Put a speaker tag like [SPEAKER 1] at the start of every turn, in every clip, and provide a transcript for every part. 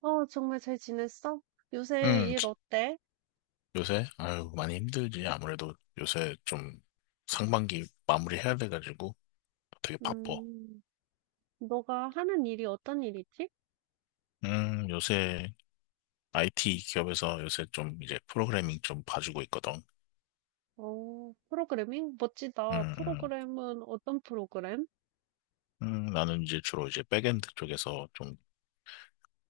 [SPEAKER 1] 어, 정말 잘 지냈어? 요새
[SPEAKER 2] 음,
[SPEAKER 1] 일 어때?
[SPEAKER 2] 요새? 아유, 많이 힘들지. 아무래도 요새 좀 상반기 마무리해야 돼가지고 되게 바빠.
[SPEAKER 1] 음, 너가 하는 일이 어떤 일이지?
[SPEAKER 2] 요새 IT 기업에서 요새 좀 이제 프로그래밍 좀 봐주고 있거든.
[SPEAKER 1] 어, 프로그래밍? 멋지다.
[SPEAKER 2] 음, 음,
[SPEAKER 1] 프로그램은 어떤 프로그램?
[SPEAKER 2] 나는 이제 주로 이제 백엔드 쪽에서 좀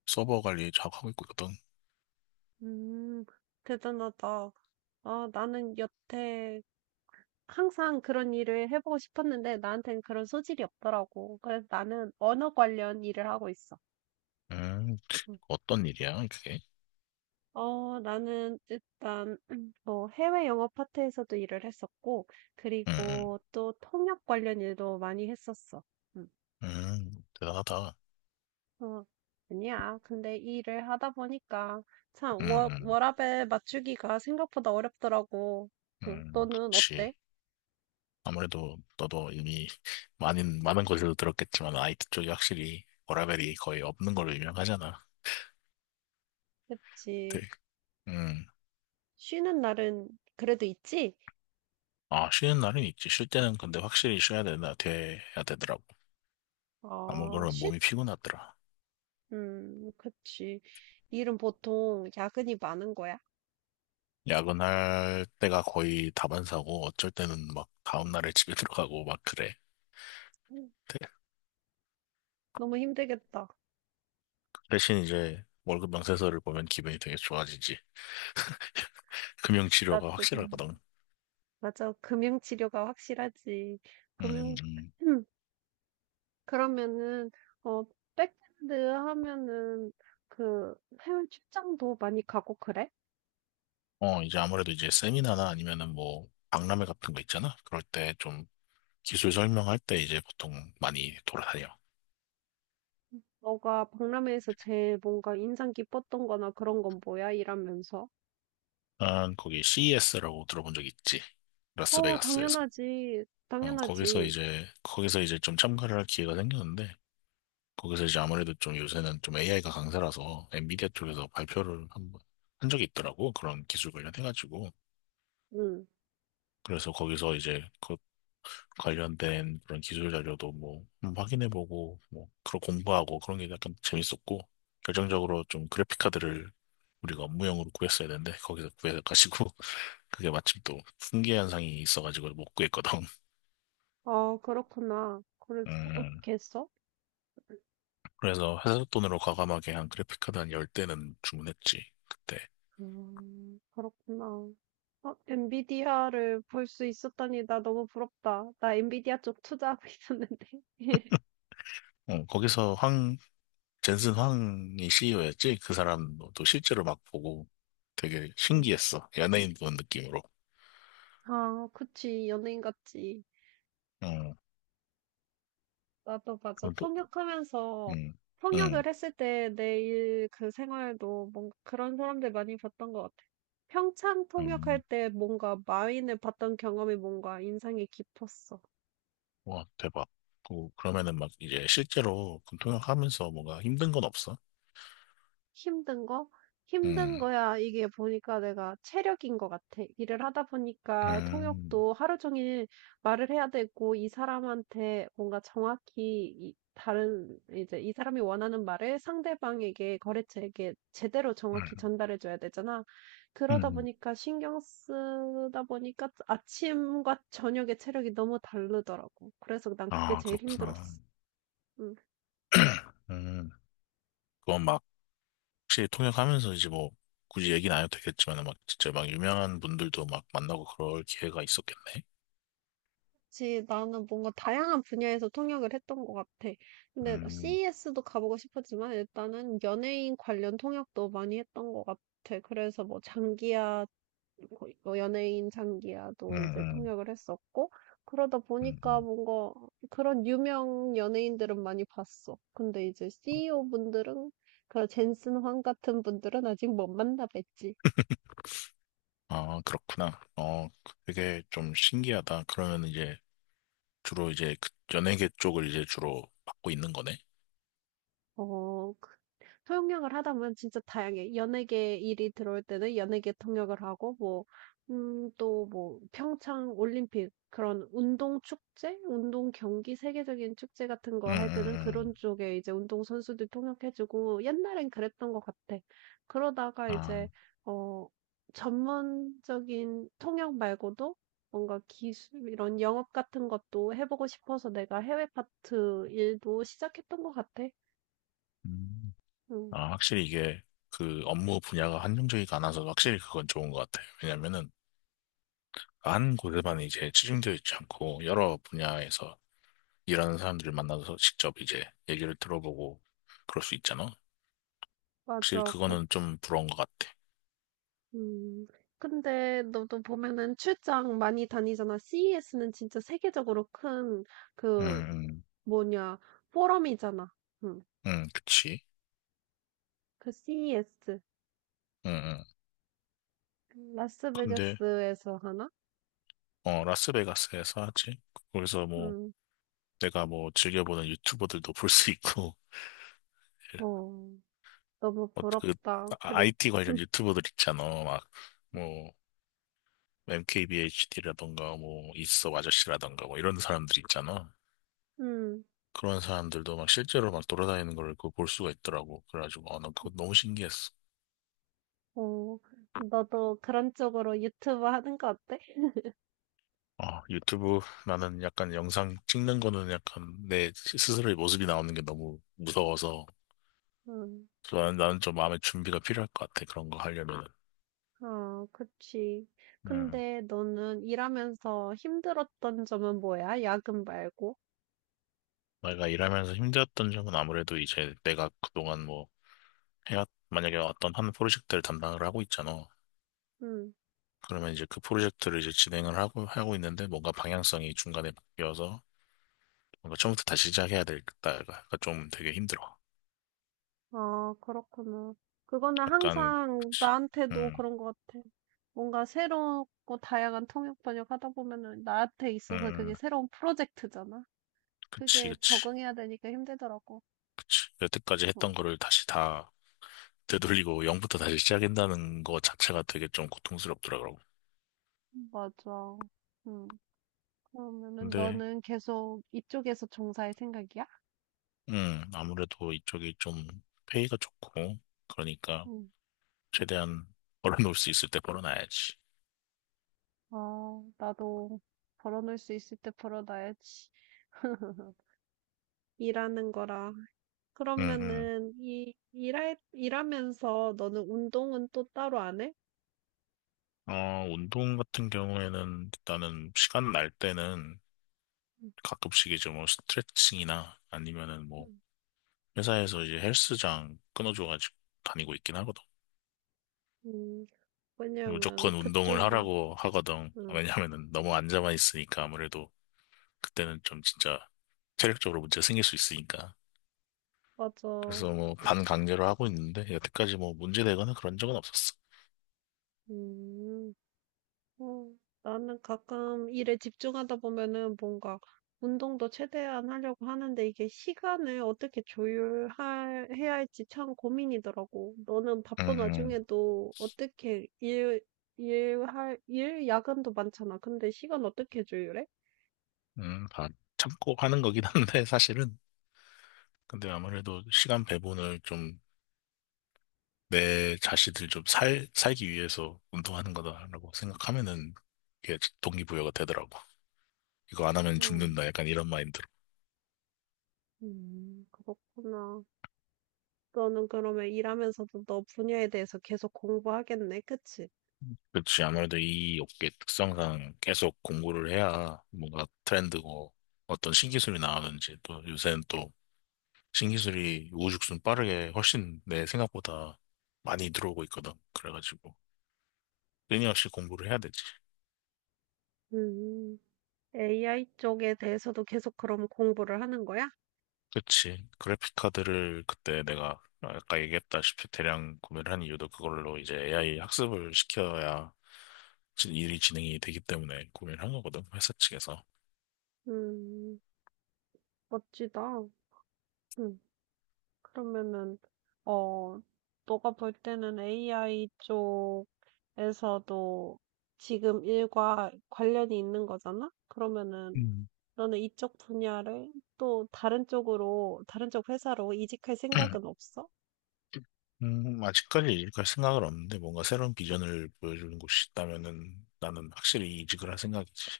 [SPEAKER 2] 서버 관리 작업하고 있거든.
[SPEAKER 1] 음, 대단하다. 아, 나는 여태 항상 그런 일을 해보고 싶었는데 나한테는 그런 소질이 없더라고. 그래서 나는 언어 관련 일을 하고 있어.
[SPEAKER 2] 음,
[SPEAKER 1] 음.
[SPEAKER 2] 어떤 일이야, 그게?
[SPEAKER 1] 어, 나는 일단 뭐 해외 영어 파트에서도 일을 했었고,
[SPEAKER 2] 음,
[SPEAKER 1] 그리고 또 통역 관련 일도 많이 했었어. 음.
[SPEAKER 2] 음, 음, 대단하다.
[SPEAKER 1] 어, 아니야. 근데 이 일을 하다 보니까 참
[SPEAKER 2] 음, 음,
[SPEAKER 1] 워라밸 맞추기가 생각보다 어렵더라고. 응, 너는 어때?
[SPEAKER 2] 그렇지. 아무래도 너도 이미 많은 곳에서 들었겠지만 IT 쪽이 확실히 워라밸이 거의 없는 걸로 유명하잖아.
[SPEAKER 1] 그치.
[SPEAKER 2] 네. 음.
[SPEAKER 1] 쉬는 날은 그래도 있지?
[SPEAKER 2] 아, 쉬는 날은 있지. 쉴 때는 근데 확실히 쉬어야 되나, 돼야 되더라고. 아무 거
[SPEAKER 1] 어,
[SPEAKER 2] 나
[SPEAKER 1] 쉬,
[SPEAKER 2] 몸이 피곤하더라.
[SPEAKER 1] 그치. 일은 보통 야근이 많은 거야.
[SPEAKER 2] 야근할 때가 거의 다반사고 어쩔 때는 막 다음날에 집에 들어가고 막 그래.
[SPEAKER 1] 음,
[SPEAKER 2] 대-
[SPEAKER 1] 너무 힘들겠다.
[SPEAKER 2] 대신 이제 월급 명세서를 보면 기분이 되게 좋아지지. 금융치료가
[SPEAKER 1] 나도.
[SPEAKER 2] 확실하거든.
[SPEAKER 1] 맞아. 금융치료가 확실하지.
[SPEAKER 2] 음,
[SPEAKER 1] 금융,
[SPEAKER 2] 음.
[SPEAKER 1] 그러면은, 어, 백핸드 하면은, 그, 해외 출장도 많이 가고 그래?
[SPEAKER 2] 어, 이제 아무래도 이제 세미나나 아니면은 뭐 박람회 같은 거 있잖아. 그럴 때 좀 기술 설명할 때 이제 보통 많이 돌아다녀.
[SPEAKER 1] 너가 박람회에서 제일 뭔가 인상 깊었던 거나 그런 건 뭐야? 이러면서.
[SPEAKER 2] 난 거기 CES라고 들어본 적 있지.
[SPEAKER 1] 어,
[SPEAKER 2] 라스베가스에서.
[SPEAKER 1] 당연하지.
[SPEAKER 2] 어, 거기서
[SPEAKER 1] 당연하지.
[SPEAKER 2] 이제 거기서 이제 좀 참가를 할 기회가 생겼는데 거기서 이제 아무래도 좀 요새는 좀 AI가 강세라서 엔비디아 쪽에서 발표를 한 번 한 적이 있더라고. 그런 기술 관련해가지고.
[SPEAKER 1] 응.
[SPEAKER 2] 그래서 거기서 이제 그 관련된 그런 기술 자료도 뭐 확인해보고 뭐 그런 공부하고 그런 게 약간 재밌었고 결정적으로 좀 그래픽 카드를 우리가 업무용으로 구했어야 되는데 거기서 구해가지고 그게 마침 또풍계 현상이 있어가지고 못 구했거든.
[SPEAKER 1] 아, 그렇구나. 그래서
[SPEAKER 2] 음
[SPEAKER 1] 어떻게 했어?
[SPEAKER 2] 그래서 회사 돈으로 과감하게 한 그래픽 카드 한 10대는 주문했지 그때.
[SPEAKER 1] 그렇구나. 어, 엔비디아를 볼 수 있었다니 나 너무 부럽다. 나 엔비디아 쪽 투자하고 있었는데.
[SPEAKER 2] 어, 거기서 황 젠슨 황이 CEO였지. 그 사람도 또 실제로 막 보고 되게
[SPEAKER 1] 음.
[SPEAKER 2] 신기했어, 연예인 본 느낌으로.
[SPEAKER 1] 아 그치. 연예인 같지.
[SPEAKER 2] 음
[SPEAKER 1] 나도 맞아.
[SPEAKER 2] 그건 또
[SPEAKER 1] 통역하면서
[SPEAKER 2] 음. 음.
[SPEAKER 1] 통역을 했을 때 내일 그 생활도 뭔가 그런 사람들 많이 봤던 것 같아. 평창 통역할
[SPEAKER 2] 음,
[SPEAKER 1] 때 뭔가 마윈을 봤던 경험이 뭔가 인상이 깊었어.
[SPEAKER 2] 와, 대박. 그러면은 막 이제 실제로 군통역 하면서 뭔가 힘든 건 없어?
[SPEAKER 1] 힘든 거? 힘든
[SPEAKER 2] 음,
[SPEAKER 1] 거야 이게 보니까 내가 체력인 것 같아. 일을 하다 보니까
[SPEAKER 2] 음,
[SPEAKER 1] 통역도 하루 종일 말을 해야 되고 이 사람한테 뭔가 정확히 이 다른 이제 이 사람이 원하는 말을 상대방에게 거래처에게 제대로 정확히
[SPEAKER 2] 음,
[SPEAKER 1] 전달해 줘야 되잖아. 그러다
[SPEAKER 2] 음.
[SPEAKER 1] 보니까 신경 쓰다 보니까 아침과 저녁의 체력이 너무 다르더라고. 그래서 난 그게
[SPEAKER 2] 아,
[SPEAKER 1] 제일
[SPEAKER 2] 그렇구나.
[SPEAKER 1] 힘들었어. 음.
[SPEAKER 2] 음, 그건 막 혹시 통역하면서 이제 뭐 굳이 얘기는 안 해도 되겠지만 막 진짜 막 유명한 분들도 막 만나고 그럴 기회가 있었겠네.
[SPEAKER 1] 그치. 나는 뭔가 다양한 분야에서 통역을 했던 것 같아. 근데
[SPEAKER 2] 음,
[SPEAKER 1] CES도 가보고 싶었지만 일단은 연예인 관련 통역도 많이 했던 것 같아. 그래서 뭐 장기야, 뭐 연예인
[SPEAKER 2] 음,
[SPEAKER 1] 장기야도 이제
[SPEAKER 2] 음,
[SPEAKER 1] 통역을 했었고, 그러다
[SPEAKER 2] 음,
[SPEAKER 1] 보니까
[SPEAKER 2] 음.
[SPEAKER 1] 뭔가 그런 유명 연예인들은 많이 봤어. 근데 이제 CEO 분들은, 그런 젠슨 황 같은 분들은 아직 못 만나뵀지.
[SPEAKER 2] 아, 그렇구나. 어, 되게 좀 신기하다. 그러면 이제 주로 이제 그 연예계 쪽을 이제 주로 맡고 있는 거네.
[SPEAKER 1] 어 그 통역을 하다 보면 진짜 다양해 연예계 일이 들어올 때는 연예계 통역을 하고 뭐 또 뭐 평창 올림픽 그런 운동 축제, 운동 경기 세계적인 축제 같은
[SPEAKER 2] 음,
[SPEAKER 1] 거 할
[SPEAKER 2] 음,
[SPEAKER 1] 때는
[SPEAKER 2] 음.
[SPEAKER 1] 그런 쪽에 이제 운동 선수들 통역해 주고 옛날엔 그랬던 것 같아. 그러다가
[SPEAKER 2] 아.
[SPEAKER 1] 이제 어 전문적인 통역 말고도 뭔가 기술 이런 영업 같은 것도 해 보고 싶어서 내가 해외 파트 일도 시작했던 것 같아.
[SPEAKER 2] 음.
[SPEAKER 1] 응.
[SPEAKER 2] 아, 확실히 이게 그 업무 분야가 한정적이가 않아서 확실히 그건 좋은 것 같아요. 왜냐면은 한 곳에만 이제 치중되어 있지 않고 여러 분야에서 일하는 사람들을 만나서 직접 이제 얘기를 들어보고 그럴 수 있잖아. 확실히
[SPEAKER 1] 맞아,
[SPEAKER 2] 그거는
[SPEAKER 1] 그렇지.
[SPEAKER 2] 좀 부러운 것 같아.
[SPEAKER 1] 음. 근데 너도 보면은 출장 많이 다니잖아. CES는 진짜 세계적으로 큰
[SPEAKER 2] 응,
[SPEAKER 1] 그
[SPEAKER 2] 응,
[SPEAKER 1] 뭐냐 포럼이잖아. 음.
[SPEAKER 2] 응, 그치.
[SPEAKER 1] 그 CES
[SPEAKER 2] 응, 응. 근데,
[SPEAKER 1] 라스베가스에서 하나?
[SPEAKER 2] 라스베가스에서 하지? 거기서 뭐,
[SPEAKER 1] 음.
[SPEAKER 2] 내가 뭐, 즐겨보는 유튜버들도 볼 수 있고,
[SPEAKER 1] 어. 너무
[SPEAKER 2] 그,
[SPEAKER 1] 부럽다. 그래.
[SPEAKER 2] IT 관련 유튜버들 있잖아. 막, 뭐, MKBHD라던가 뭐 있어 아저씨라던가 뭐 이런 사람들 있잖아.
[SPEAKER 1] 음.
[SPEAKER 2] 그런 사람들도 막 실제로 막 돌아다니는 걸 그 볼 수가 있더라고. 그래가지고 아, 난 그거 너무 신기했어.
[SPEAKER 1] 어. 너도 그런 쪽으로 유튜브 하는 거 어때?
[SPEAKER 2] 유튜브, 나는 약간 영상 찍는 거는 약간 내 스스로의 모습이 나오는 게 너무 무서워서
[SPEAKER 1] 음.
[SPEAKER 2] 나는 좀 마음의 준비가 필요할 것 같아. 그런 거 하려면은.
[SPEAKER 1] 어, 그치.
[SPEAKER 2] 음.
[SPEAKER 1] 근데 너는 일하면서 힘들었던 점은 뭐야? 야근 말고?
[SPEAKER 2] 내가 일하면서 힘들었던 점은 아무래도 이제 내가 그동안 뭐 해왔 만약에 어떤 한 프로젝트를 담당을 하고 있잖아.
[SPEAKER 1] 음.
[SPEAKER 2] 그러면 이제 그 프로젝트를 이제 진행을 하고 있는데 뭔가 방향성이 중간에 바뀌어서 뭔가 처음부터 다시 시작해야 되겠다가 좀 되게 힘들어.
[SPEAKER 1] 아, 그렇구나. 그거는
[SPEAKER 2] 약간은,
[SPEAKER 1] 항상
[SPEAKER 2] 그치.
[SPEAKER 1] 나한테도
[SPEAKER 2] 음,
[SPEAKER 1] 그런 것 같아. 뭔가 새롭고 다양한 통역 번역 하다 보면은 나한테
[SPEAKER 2] 음,
[SPEAKER 1] 있어서
[SPEAKER 2] 음.
[SPEAKER 1] 그게 새로운 프로젝트잖아.
[SPEAKER 2] 그치,
[SPEAKER 1] 그게
[SPEAKER 2] 그치,
[SPEAKER 1] 적응해야 되니까 힘들더라고.
[SPEAKER 2] 그치. 여태까지 했던
[SPEAKER 1] 어,
[SPEAKER 2] 거를 다시 다 되돌리고 0부터 다시 시작한다는 거 자체가 되게 좀 고통스럽더라고.
[SPEAKER 1] 맞아. 음. 그러면은
[SPEAKER 2] 근데,
[SPEAKER 1] 너는 계속 이쪽에서 종사할 생각이야?
[SPEAKER 2] 아무래도 이쪽이 좀 페이가 좋고, 그러니까
[SPEAKER 1] 응.
[SPEAKER 2] 최대한 벌어놓을 수 있을 때 벌어놔야지.
[SPEAKER 1] 어, 나도 벌어놓을 수 있을 때 벌어놔야지. 일하는 거랑
[SPEAKER 2] 음, 음.
[SPEAKER 1] 그러면은 이 일할 일하면서 너는 운동은 또 따로 안 해?
[SPEAKER 2] 운동 같은 경우에는 일단은 시간 날 때는
[SPEAKER 1] 음,
[SPEAKER 2] 가끔씩 이제 뭐 스트레칭이나 아니면은 뭐
[SPEAKER 1] 음.
[SPEAKER 2] 회사에서 이제 헬스장 끊어줘가지고 다니고 있긴 하거든.
[SPEAKER 1] 음, 왜냐면
[SPEAKER 2] 무조건 운동을
[SPEAKER 1] 그쪽이
[SPEAKER 2] 하라고 하거든.
[SPEAKER 1] 음,
[SPEAKER 2] 왜냐면은 너무 앉아만 있으니까 아무래도 그때는 좀 진짜 체력적으로 문제 생길 수 있으니까.
[SPEAKER 1] 맞아.
[SPEAKER 2] 그래서 뭐
[SPEAKER 1] 그,
[SPEAKER 2] 반강제로 하고 있는데 여태까지 뭐 문제 되거나 그런 적은 없었어.
[SPEAKER 1] 음, 어, 나는 가끔 일에 집중하다 보면은 뭔가 운동도 최대한 하려고 하는데 이게 시간을 어떻게 조율할 해야 할지 참 고민이더라고. 너는
[SPEAKER 2] 음,
[SPEAKER 1] 바쁜
[SPEAKER 2] 음,
[SPEAKER 1] 와중에도 어떻게 일 일할 일 야근도 많잖아. 근데 시간 어떻게 조율해?
[SPEAKER 2] 다 참고 하는 거긴 한데 사실은. 근데 아무래도 시간 배분을 좀 내 자신을 좀 살기 위해서 운동하는 거다라고 생각하면은 이게 동기부여가 되더라고. 이거 안 하면 죽는다. 약간 이런 마인드로.
[SPEAKER 1] 그렇구나. 너는 그러면 일하면서도 너 분야에 대해서 계속 공부하겠네, 그치?
[SPEAKER 2] 그렇지. 아무래도 이 업계 특성상 계속 공부를 해야 뭔가 트렌드고 어떤 신기술이 나오는지 또 요새는 또 신기술이 우후죽순 빠르게 훨씬 내 생각보다 많이 들어오고 있거든. 그래가지고 끊임없이 공부를 해야 되지.
[SPEAKER 1] 음, AI 쪽에 대해서도 계속 그럼 공부를 하는 거야?
[SPEAKER 2] 그치. 그래픽 카드를 그때 내가 아까 얘기했다시피 대량 구매를 한 이유도 그걸로 이제 AI 학습을 시켜야 일이 진행이 되기 때문에 구매를 한 거거든, 회사 측에서.
[SPEAKER 1] 음, 멋지다. 음, 그러면은, 어, 너가 볼 때는 AI 쪽에서도 지금 일과 관련이 있는 거잖아? 그러면은,
[SPEAKER 2] 음.
[SPEAKER 1] 너는 이쪽 분야를 또 다른 쪽으로, 다른 쪽 회사로 이직할 생각은 없어?
[SPEAKER 2] 아직까지 이직할 생각은 없는데 뭔가 새로운 비전을 보여주는 곳이 있다면은 나는 확실히 이직을 할 생각이지.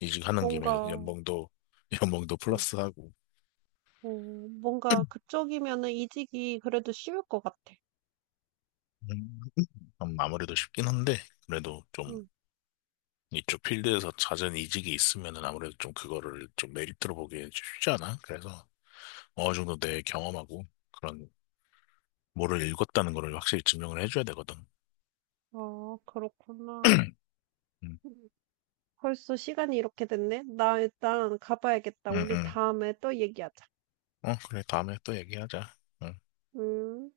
[SPEAKER 2] 이직하는 김에
[SPEAKER 1] 뭔가
[SPEAKER 2] 연봉도 연봉도
[SPEAKER 1] 어
[SPEAKER 2] 플러스하고
[SPEAKER 1] 어 뭔가 그쪽이면은 이직이 그래도 쉬울 것 같아.
[SPEAKER 2] 음, 아무래도 쉽긴 한데 그래도 좀
[SPEAKER 1] 응.
[SPEAKER 2] 이쪽 필드에서 잦은 이직이 있으면은 아무래도 좀 그거를 좀 메리트로 보기엔 쉽지 않아. 그래서 어느 정도 내 경험하고 그런 뭐를 읽었다는 거를 확실히 증명을 해줘야 되거든.
[SPEAKER 1] 아, 그렇구나.
[SPEAKER 2] 응 응
[SPEAKER 1] 음. 벌써 시간이 이렇게 됐네? 나 일단 가봐야겠다. 우리
[SPEAKER 2] 응
[SPEAKER 1] 다음에 또 얘기하자.
[SPEAKER 2] 응. 어, 그래 다음에 또 얘기하자. 응.
[SPEAKER 1] 음.